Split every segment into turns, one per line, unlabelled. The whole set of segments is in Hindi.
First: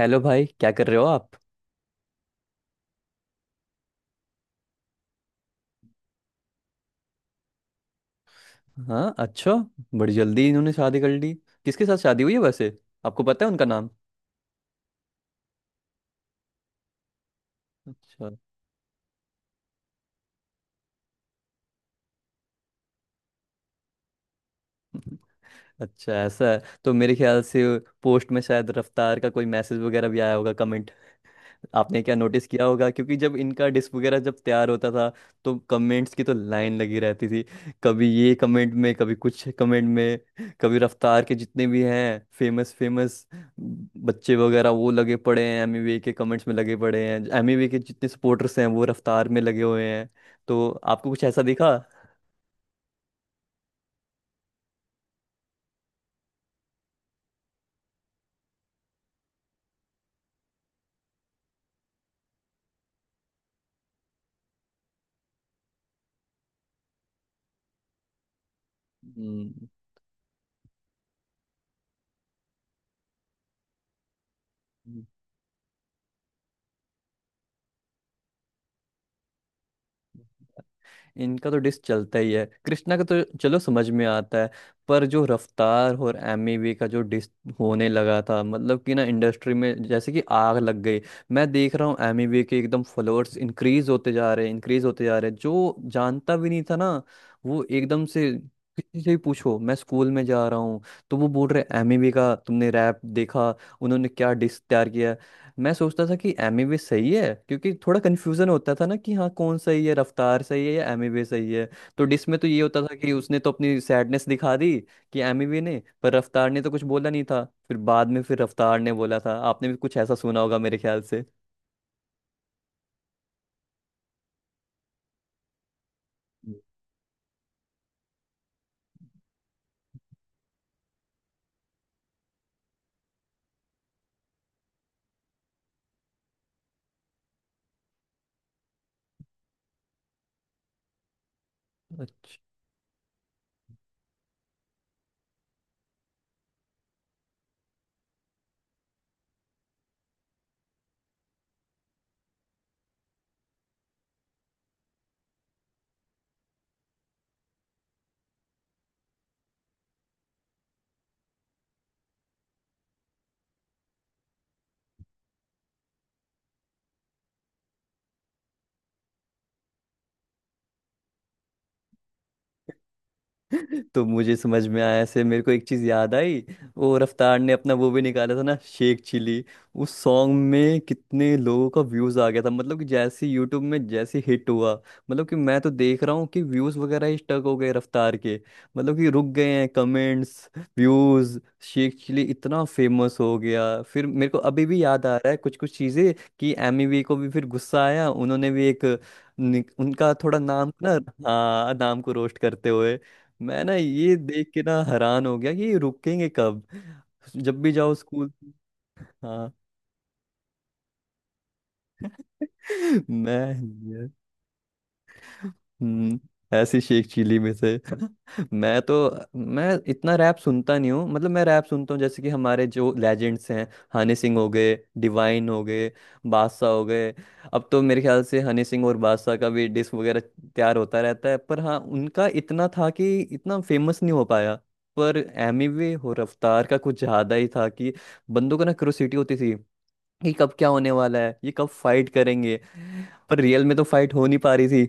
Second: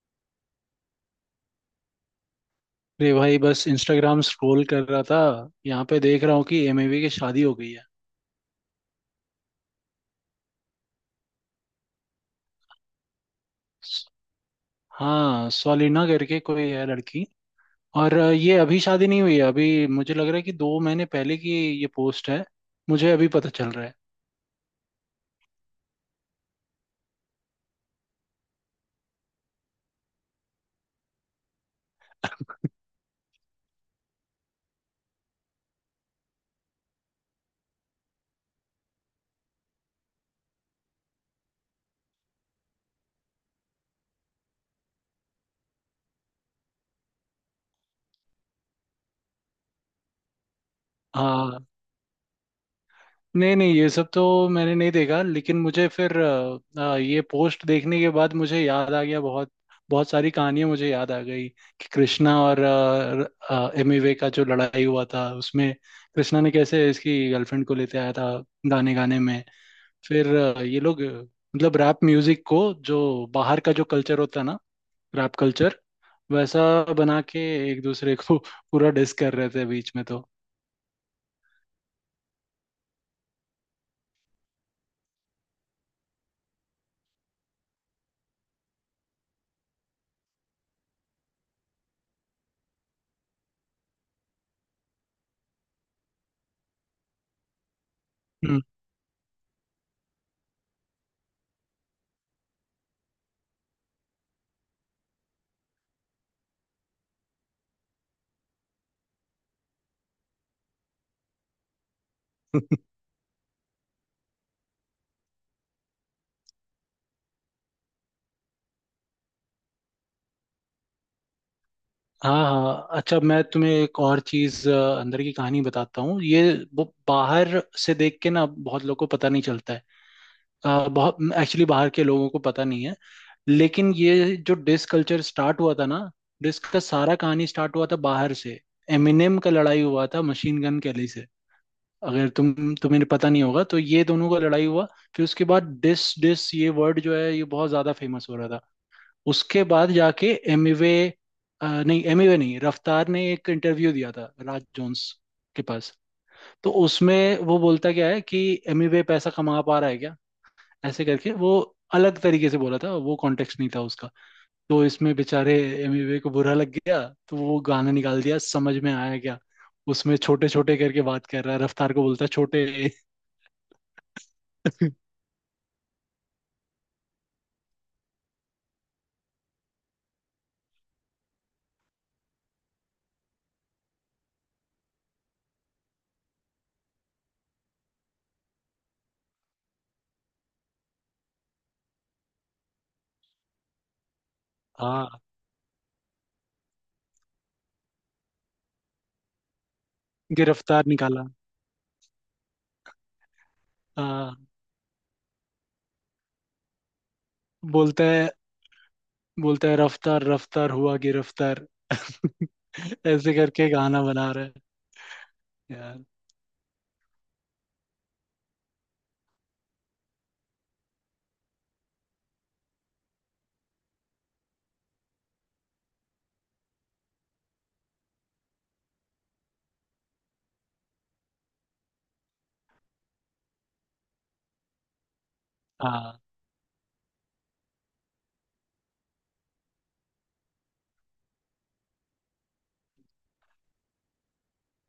हेलो भाई, क्या कर रहे हो आप।
अरे भाई, बस इंस्टाग्राम स्क्रॉल कर रहा था। यहाँ पे देख रहा हूँ कि एमएवी की शादी हो गई है।
हाँ, अच्छा। बड़ी जल्दी इन्होंने शादी कर ली। किसके साथ शादी हुई है वैसे? आपको पता है उनका नाम?
हाँ, सोलिना करके कोई है लड़की। और
अच्छा।
ये अभी शादी नहीं हुई है। अभी मुझे लग रहा है कि 2 महीने पहले की ये पोस्ट है। मुझे अभी पता चल रहा है।
अच्छा, ऐसा है। तो मेरे ख्याल से पोस्ट में शायद रफ्तार का कोई मैसेज वगैरह भी आया होगा, कमेंट। आपने क्या नोटिस किया होगा, क्योंकि जब इनका डिस्क वगैरह जब तैयार होता था तो कमेंट्स की तो लाइन लगी रहती थी। कभी ये कमेंट में, कभी कुछ कमेंट में, कभी रफ्तार के जितने भी हैं फेमस फेमस बच्चे वगैरह वो लगे पड़े हैं एमीवे के कमेंट्स में, लगे पड़े हैं। एमीवे के जितने सपोर्टर्स हैं वो रफ्तार में लगे हुए हैं। तो आपको कुछ ऐसा
हाँ,
दिखा?
नहीं, नहीं, ये सब तो मैंने नहीं देखा, लेकिन मुझे फिर ये पोस्ट देखने के बाद मुझे याद आ गया। बहुत बहुत सारी कहानियां मुझे याद आ गई कि कृष्णा और एमिवे का जो लड़ाई हुआ था, उसमें कृष्णा ने कैसे इसकी गर्लफ्रेंड को लेते आया था गाने गाने में।
हम्म।
फिर ये लोग, मतलब रैप म्यूजिक को, जो बाहर का जो कल्चर होता है ना, रैप कल्चर, वैसा बना के एक दूसरे को पूरा डिस कर रहे थे बीच में तो।
इनका तो डिस चलता ही है, कृष्णा का तो चलो समझ में आता है, पर जो रफ्तार और एमिवे का जो डिस होने लगा था, मतलब कि ना इंडस्ट्री में जैसे कि आग लग गई। मैं देख रहा हूँ एमिवे के एकदम फॉलोअर्स इंक्रीज होते जा रहे हैं, इंक्रीज होते जा रहे हैं। जो जानता भी नहीं था ना वो एकदम से, किसी से भी पूछो, मैं स्कूल में जा रहा हूँ तो वो बोल रहे एमिवे का तुमने रैप देखा, उन्होंने क्या डिस तैयार किया है। मैं सोचता था कि एमिवे सही है, क्योंकि थोड़ा कन्फ्यूजन होता था ना कि हाँ कौन सही है, रफ्तार सही है या एमिवे सही है। तो डिस में तो ये
हम्म।
होता था कि उसने तो अपनी सैडनेस दिखा दी कि एमिवे ने, पर रफ्तार ने तो कुछ बोला नहीं था। फिर बाद में फिर रफ्तार ने बोला था। आपने भी कुछ ऐसा सुना होगा मेरे ख्याल से।
हाँ, हाँ, अच्छा, मैं तुम्हें एक और चीज अंदर की कहानी बताता हूँ ये।
हम्म।
वो बाहर से देख के ना, बहुत लोगों को पता नहीं चलता है। बहुत एक्चुअली बाहर के लोगों को पता नहीं है। लेकिन ये जो डिस कल्चर स्टार्ट हुआ था ना, डिस का सारा कहानी स्टार्ट हुआ था बाहर से। एमिनेम का लड़ाई हुआ था मशीन गन कैली से। अगर
अच्छा।
तुम तुम्हें पता नहीं होगा, तो ये दोनों का लड़ाई हुआ। फिर उसके बाद डिस डिस ये वर्ड जो है, ये बहुत ज्यादा फेमस हो रहा था। उसके बाद जाके एमिवे नहीं एमिवे नहीं, रफ्तार ने एक इंटरव्यू दिया था राज जोन्स के पास। तो उसमें वो बोलता क्या है कि एमिवे पैसा कमा पा रहा है क्या, ऐसे करके। वो अलग तरीके से बोला था, वो कॉन्टेक्स्ट नहीं था उसका। तो इसमें बेचारे एमिवे को बुरा लग गया, तो वो गाना निकाल दिया। समझ में आया क्या? उसमें छोटे छोटे करके बात कर रहा है, रफ्तार को बोलता है छोटे।
तो मुझे समझ में आया, ऐसे मेरे को एक चीज याद आई। वो रफ्तार ने अपना वो भी निकाला था ना, शेख चिली। उस सॉन्ग में कितने लोगों का व्यूज आ गया था, मतलब कि जैसे यूट्यूब में जैसे हिट हुआ। मतलब कि मैं तो देख रहा हूँ कि व्यूज वगैरह ही स्टक हो गए रफ्तार के, मतलब कि रुक गए हैं कमेंट्स, व्यूज। शेख चिली इतना फेमस हो गया। फिर मेरे को अभी भी याद आ
हाँ,
रहा है कुछ कुछ चीजें कि एमी वी को भी फिर गुस्सा आया, उन्होंने भी एक उनका थोड़ा नाम ना।
गिरफ्तार निकाला।
हाँ, नाम को रोस्ट करते हुए। मैं ना ये
हाँ,
देख के ना हैरान हो गया कि ये रुकेंगे कब। जब भी जाओ
बोलता है
स्कूल। हाँ।
बोलता है रफ्तार रफ्तार हुआ गिरफ्तार। ऐसे
मैं।
करके गाना बना रहे हैं यार।
हम्म। ऐसी शेख चिली में से मैं तो, मैं इतना रैप सुनता नहीं हूँ। मतलब मैं रैप सुनता हूँ, जैसे कि हमारे जो लेजेंड्स हैं, हनी सिंह हो गए, डिवाइन हो गए, बादशाह हो गए। अब तो मेरे ख्याल से हनी सिंह और बादशाह का भी डिस्क वगैरह तैयार होता रहता है, पर हाँ उनका इतना था कि इतना फेमस नहीं हो पाया। पर एमी वे और
हाँ,
रफ्तार का कुछ ज्यादा ही था कि बंदों को ना क्यूरियोसिटी होती थी कि कब क्या होने वाला है, ये कब फाइट करेंगे। पर रियल में तो फाइट हो नहीं पा रही,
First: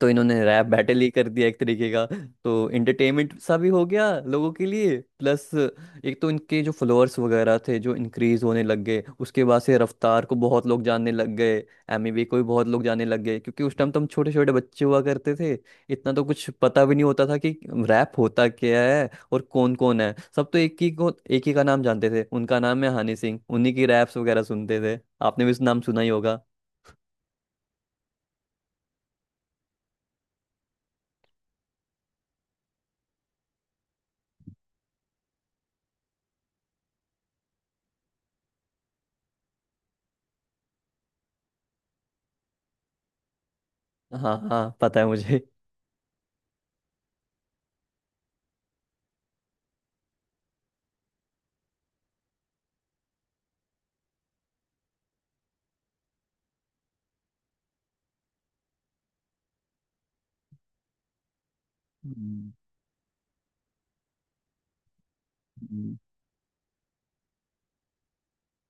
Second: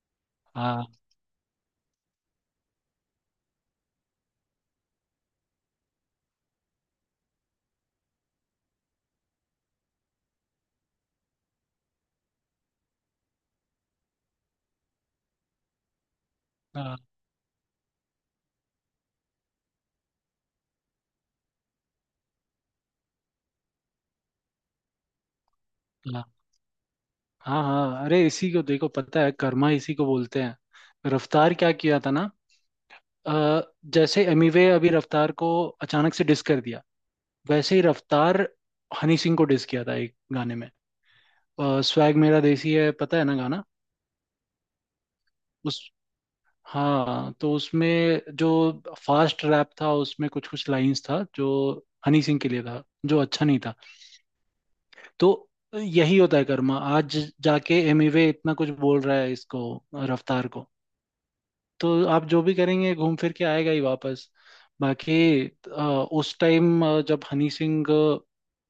तो इन्होंने रैप
हाँ,
बैटल ही कर दिया एक तरीके का। तो एंटरटेनमेंट सा भी हो गया लोगों के लिए, प्लस एक तो इनके जो फॉलोअर्स वगैरह थे जो इंक्रीज होने लग गए। उसके बाद से रफ्तार को बहुत लोग जानने लग गए, एमी वे को भी बहुत लोग जानने लग गए। क्योंकि उस टाइम तो हम छोटे छोटे बच्चे हुआ करते थे, इतना तो कुछ पता भी
हाँ,
नहीं होता था कि रैप होता क्या है और कौन कौन है। सब तो एक ही को, एक ही का नाम जानते थे, उनका नाम है हनी सिंह। उन्हीं की रैप्स वगैरह सुनते थे। आपने भी उस नाम सुना ही
हाँ,
होगा।
हाँ, हाँ, अरे इसी को देखो, पता है कर्मा इसी को बोलते हैं। रफ्तार क्या किया था ना, अ, जैसे एमिवे अभी रफ्तार को अचानक से डिस कर दिया, वैसे ही रफ्तार हनी सिंह को डिस किया था एक गाने में। स्वैग मेरा देसी है, पता है ना गाना
हाँ हाँ, पता है मुझे।
उस। हाँ, तो उसमें जो फास्ट रैप था, उसमें कुछ कुछ लाइंस था जो हनी सिंह के लिए था, जो अच्छा नहीं था। तो यही होता है कर्मा। आज जाके एमिवे इतना कुछ बोल रहा है इसको, रफ्तार को, तो आप जो
हम्म,
भी करेंगे, घूम फिर के आएगा ही वापस। बाकी
हम्म,
उस टाइम जब हनी सिंह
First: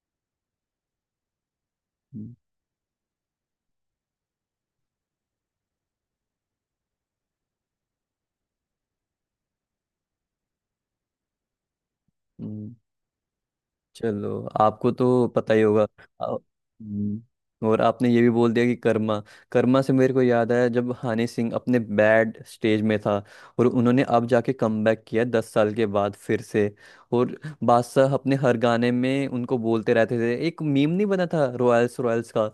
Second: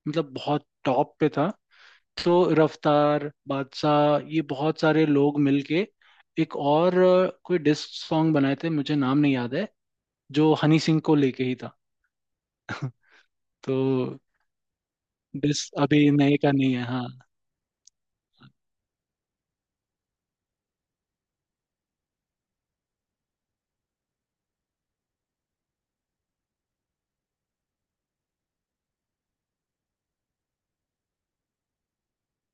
मतलब बहुत टॉप पे था,
हम्म।
तो रफ्तार, बादशाह, ये बहुत सारे लोग मिलके एक और कोई डिस्क सॉन्ग बनाए थे, मुझे नाम नहीं याद है, जो हनी सिंह को लेके ही था।
हम्म,
तो
चलो आपको तो पता ही
डिस्क
होगा।
अभी
आ-
नए का नहीं है, हाँ।
हम्म। और आपने ये भी बोल दिया कि कर्मा। कर्मा से मेरे को याद आया, जब हनी सिंह अपने बैड स्टेज में था और उन्होंने अब जाके कमबैक किया 10 साल के बाद फिर से। और बादशाह अपने हर गाने में उनको बोलते रहते थे। एक मीम नहीं बना था रॉयल्स रॉयल्स का,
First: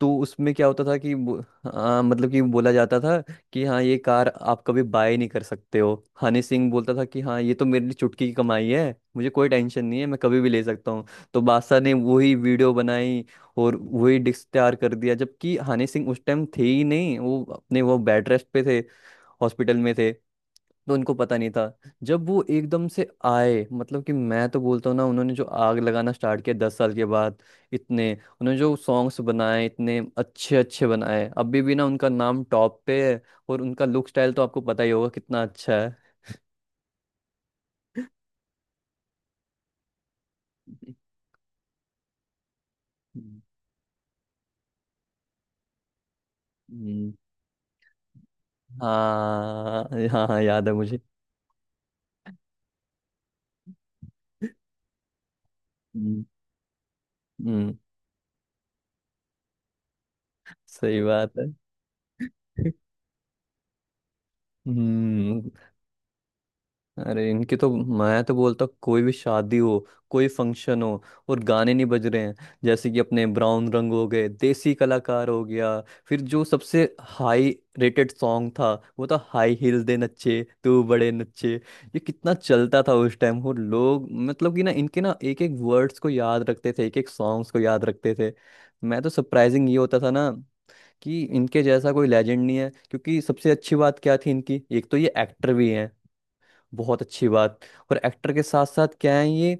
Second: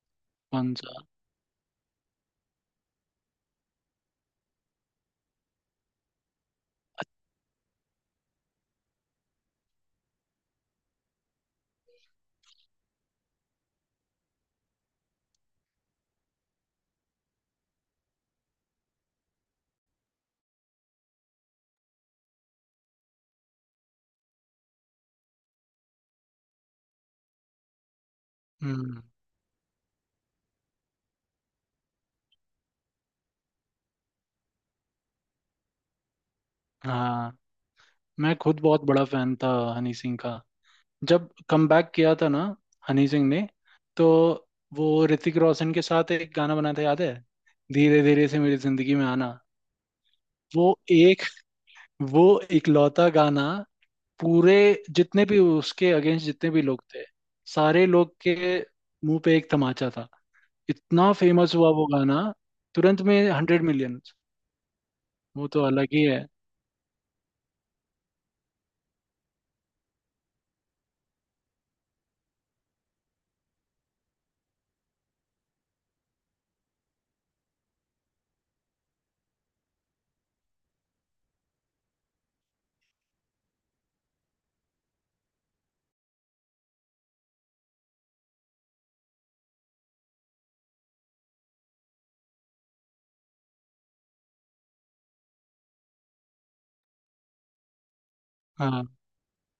तो उसमें क्या
कौन
होता था
सा?
कि हाँ, मतलब कि बोला जाता था कि हाँ ये कार आप कभी बाय नहीं कर सकते हो। हनी सिंह बोलता था कि हाँ ये तो मेरे लिए चुटकी की कमाई है, मुझे कोई टेंशन नहीं है, मैं कभी भी ले सकता हूँ। तो बादशाह ने वही वीडियो बनाई और वही डिस्क तैयार कर दिया, जबकि हनी सिंह उस टाइम थे ही नहीं, वो अपने वो बेड रेस्ट पे थे, हॉस्पिटल में थे, तो उनको पता नहीं था। जब वो एकदम से आए, मतलब कि मैं तो बोलता हूँ ना, उन्होंने जो आग लगाना स्टार्ट किया 10 साल के बाद, इतने उन्होंने जो
हम्म।
सॉन्ग्स बनाए, इतने अच्छे अच्छे बनाए, अभी भी ना उनका नाम टॉप पे है। और उनका लुक स्टाइल तो आपको पता ही होगा कितना अच्छा है।
हाँ, मैं खुद बहुत बड़ा फैन था हनी सिंह का। जब कमबैक किया था ना हनी सिंह
हम्म,
ने, तो वो ऋतिक रोशन के साथ एक गाना बना था, याद
हम्म,
है? धीरे धीरे से मेरी जिंदगी में आना।
हाँ हाँ हाँ,
वो
याद है मुझे।
एक वो इकलौता गाना, पूरे जितने भी उसके
हम्म,
अगेंस्ट जितने भी लोग थे,
हम्म,
सारे लोग के मुंह पे एक तमाचा था।
सही
इतना
बात है।
फेमस हुआ वो गाना, तुरंत में 100 मिलियन। वो
हम्म।
तो अलग ही है।
अरे इनकी तो, मैं तो बोलता हूँ, कोई भी शादी हो, कोई फंक्शन हो और गाने नहीं बज रहे हैं, जैसे कि अपने ब्राउन रंग हो गए, देसी कलाकार हो गया। फिर जो सबसे हाई रेटेड सॉन्ग था, वो था हाई हील दे नच्चे तू बड़े नच्चे। ये कितना चलता था उस टाइम, और लोग मतलब कि ना इनके ना एक एक वर्ड्स को याद रखते थे, एक एक सॉन्ग्स को याद रखते थे। मैं तो सरप्राइजिंग ये होता था ना कि इनके जैसा कोई लेजेंड नहीं है। क्योंकि सबसे अच्छी बात क्या थी इनकी, एक तो ये एक्टर भी हैं, बहुत अच्छी बात, और एक्टर के साथ साथ
हाँ।
क्या है ये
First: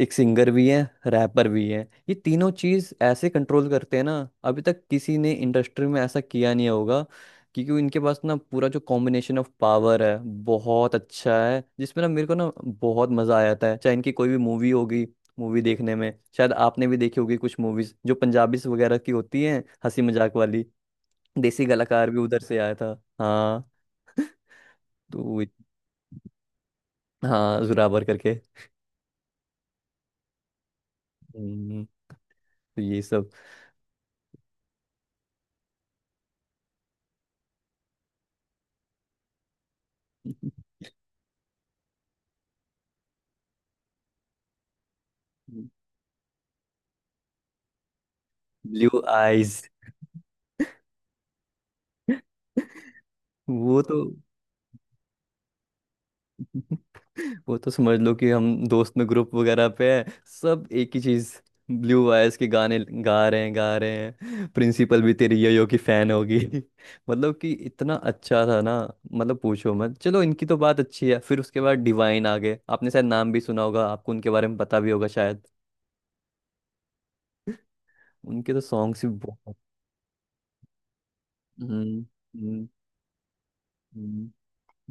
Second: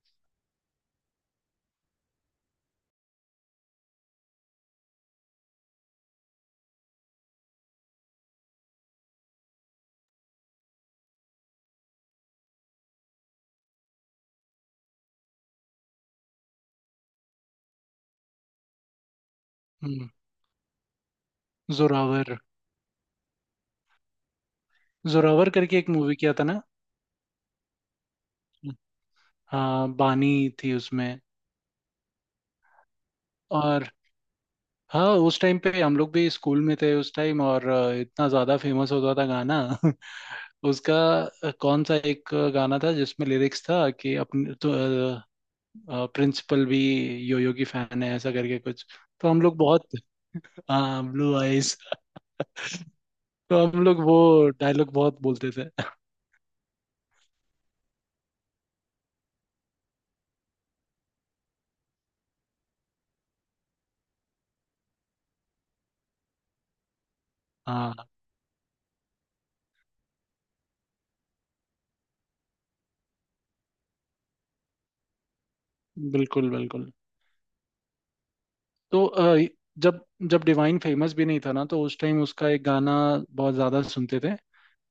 एक सिंगर भी है, रैपर भी है। ये तीनों चीज ऐसे कंट्रोल करते हैं ना, अभी तक किसी ने इंडस्ट्री में ऐसा किया नहीं होगा। क्योंकि इनके पास ना पूरा जो कॉम्बिनेशन ऑफ पावर है बहुत अच्छा है, जिसमें ना मेरे को ना बहुत मजा आ जाता है चाहे इनकी कोई भी मूवी होगी, मूवी देखने में। शायद आपने भी देखी होगी कुछ मूवीज जो पंजाबी वगैरह की होती हैं, हंसी
हम्म,
मजाक वाली। देसी कलाकार भी
जोरावर।
उधर से आया था। हाँ, तो वो-
जोरावर करके एक मूवी किया था ना।
हाँ, जोरावर
हाँ, बानी थी उसमें।
करके। तो ये सब।
और हाँ, उस टाइम पे हम लोग भी स्कूल में थे उस टाइम, और इतना ज्यादा फेमस होता था गाना। उसका कौन सा एक गाना था जिसमें लिरिक्स था कि अपने तो प्रिंसिपल भी योयो की फैन है, ऐसा करके कुछ।
ब्लू
तो हम लोग
आइज।
बहुत। हाँ, ब्लू आइज। तो
वो
हम
तो।
लोग वो डायलॉग बहुत बोलते थे।
वो तो समझ लो कि हम दोस्त में ग्रुप वगैरह पे हैं सब एक ही चीज, ब्लू आइज के गाने गा रहे हैं, गा रहे हैं प्रिंसिपल भी तेरी यो की फैन होगी। मतलब कि इतना
हाँ,
अच्छा था ना, मतलब पूछो मत। चलो इनकी तो बात अच्छी है। फिर उसके बाद डिवाइन आ गए, आपने शायद नाम भी सुना होगा, आपको उनके बारे में पता भी होगा शायद।
बिल्कुल, बिल्कुल।
उनके तो सॉन्ग्स
तो
भी बहुत।
जब जब डिवाइन फेमस भी नहीं था ना, तो उस
हम्म,
टाइम उसका एक
हम्म,
गाना बहुत ज्यादा सुनते थे।
हम्म,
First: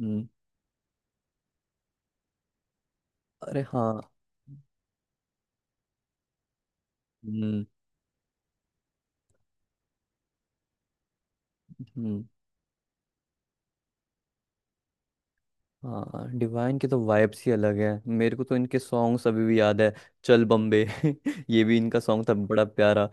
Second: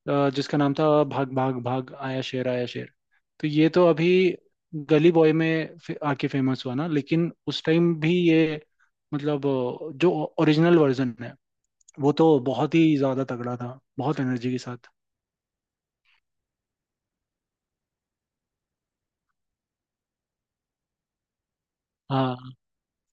हम्म।
जिसका नाम था, भाग भाग भाग आया शेर आया शेर। तो
अरे
ये तो
हाँ।
अभी गली बॉय में आके फेमस हुआ ना, लेकिन उस
हम्म,
टाइम भी ये मतलब जो ओरिजिनल वर्जन है, वो
हम्म।
तो बहुत ही ज्यादा तगड़ा था, बहुत एनर्जी के साथ।
हाँ, डिवाइन के तो वाइब्स ही अलग है, मेरे को तो इनके सॉन्ग्स अभी भी याद है। चल बम्बे। ये भी इनका सॉन्ग था,
हाँ,
बड़ा प्यारा।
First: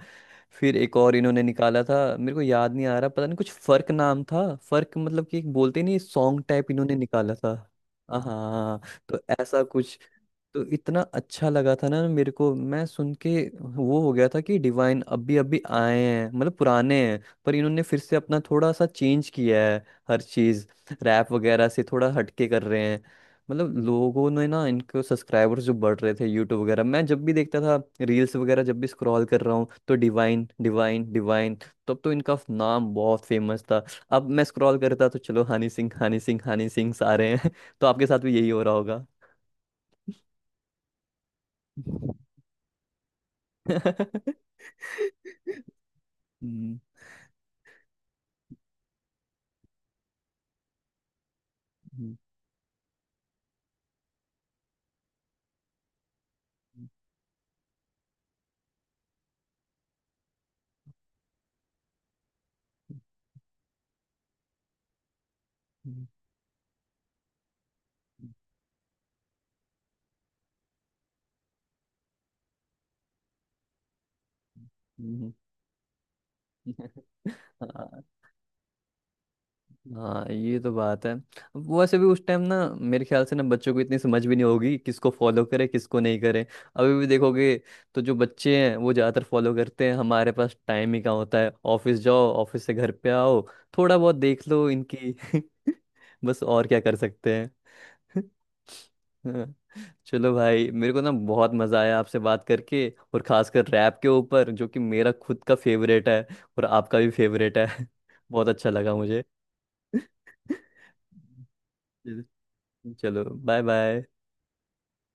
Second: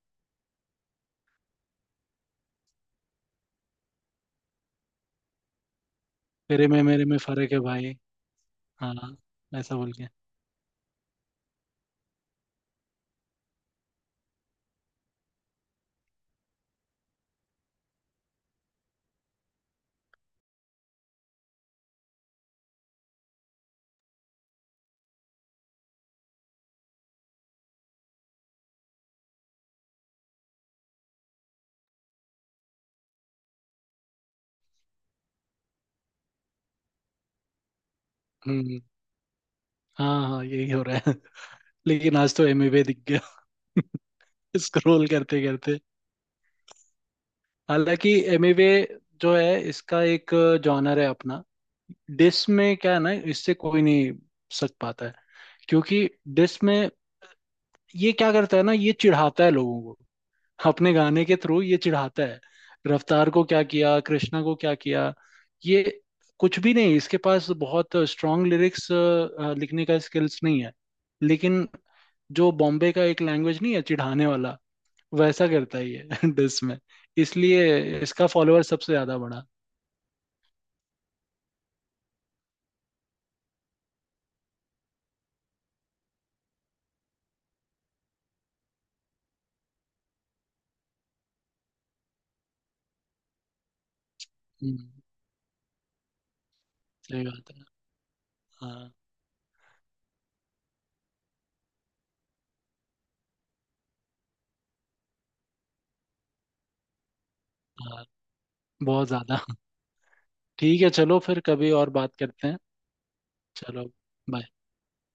फिर एक और इन्होंने निकाला था, मेरे को याद नहीं आ रहा, पता नहीं कुछ फर्क नाम था, फर्क, मतलब कि एक बोलते नहीं सॉन्ग
तेरे
टाइप
में
इन्होंने
मेरे में
निकाला
फर्क
था।
है भाई।
हाँ,
हाँ,
तो ऐसा
ऐसा बोल
कुछ,
के।
तो इतना अच्छा लगा था ना मेरे को मैं सुन के। वो हो गया था कि डिवाइन अभी अभी आए हैं, मतलब पुराने हैं पर इन्होंने फिर से अपना थोड़ा सा चेंज किया है हर चीज, रैप वगैरह से थोड़ा हटके कर रहे हैं। मतलब लोगों ने ना इनके सब्सक्राइबर्स जो बढ़ रहे थे, यूट्यूब वगैरह मैं जब भी देखता था, रील्स वगैरह जब भी स्क्रॉल कर रहा हूँ, तो डिवाइन डिवाइन डिवाइन। तब तो इनका नाम बहुत फेमस था। अब मैं स्क्रॉल करता तो चलो हनी सिंह हनी सिंह हनी सिंह सारे हैं। तो आपके साथ भी यही हो रहा
हम्म।
होगा।
हाँ, हाँ, यही हो रहा है। लेकिन आज तो एमिवे दिख गया। स्क्रॉल करते करते।
हम्म,
हालांकि एमिवे जो है, इसका एक जॉनर है अपना।
हम्म,
डिस में क्या है ना, इससे कोई नहीं सक पाता है, क्योंकि डिस में ये क्या करता है ना, ये चिढ़ाता है लोगों को। अपने गाने के थ्रू ये चिढ़ाता है। रफ्तार को क्या किया, कृष्णा को क्या किया? ये
हम्म,
कुछ भी नहीं, इसके पास बहुत स्ट्रांग लिरिक्स लिखने का स्किल्स नहीं है। लेकिन जो बॉम्बे का एक लैंग्वेज नहीं है चिढ़ाने वाला,
हम्म,
वैसा करता ही है डिस में।
हम्म।
इसलिए
हाँ
इसका फॉलोअर सबसे ज्यादा बढ़ा।
हाँ, ये तो बात है। वैसे भी उस टाइम ना मेरे ख्याल से ना बच्चों को इतनी समझ भी नहीं होगी किसको फॉलो करे किसको नहीं करे। अभी भी देखोगे तो जो बच्चे हैं वो ज़्यादातर फॉलो करते हैं। हमारे पास टाइम ही कहाँ होता है, ऑफिस जाओ, ऑफिस से घर पे आओ, थोड़ा बहुत देख लो
हम्म,
इनकी। बस और क्या कर
सही
सकते
बात है।
हैं।
हाँ,
हाँ, चलो भाई, मेरे को ना बहुत मजा आया आपसे बात करके, और खासकर रैप के ऊपर जो कि मेरा खुद का फेवरेट है और आपका भी फेवरेट है।
हाँ,
बहुत अच्छा लगा
बहुत
मुझे।
ज्यादा। ठीक है, चलो फिर कभी और बात करते हैं।
चलो, बाय
चलो
बाय।
bye।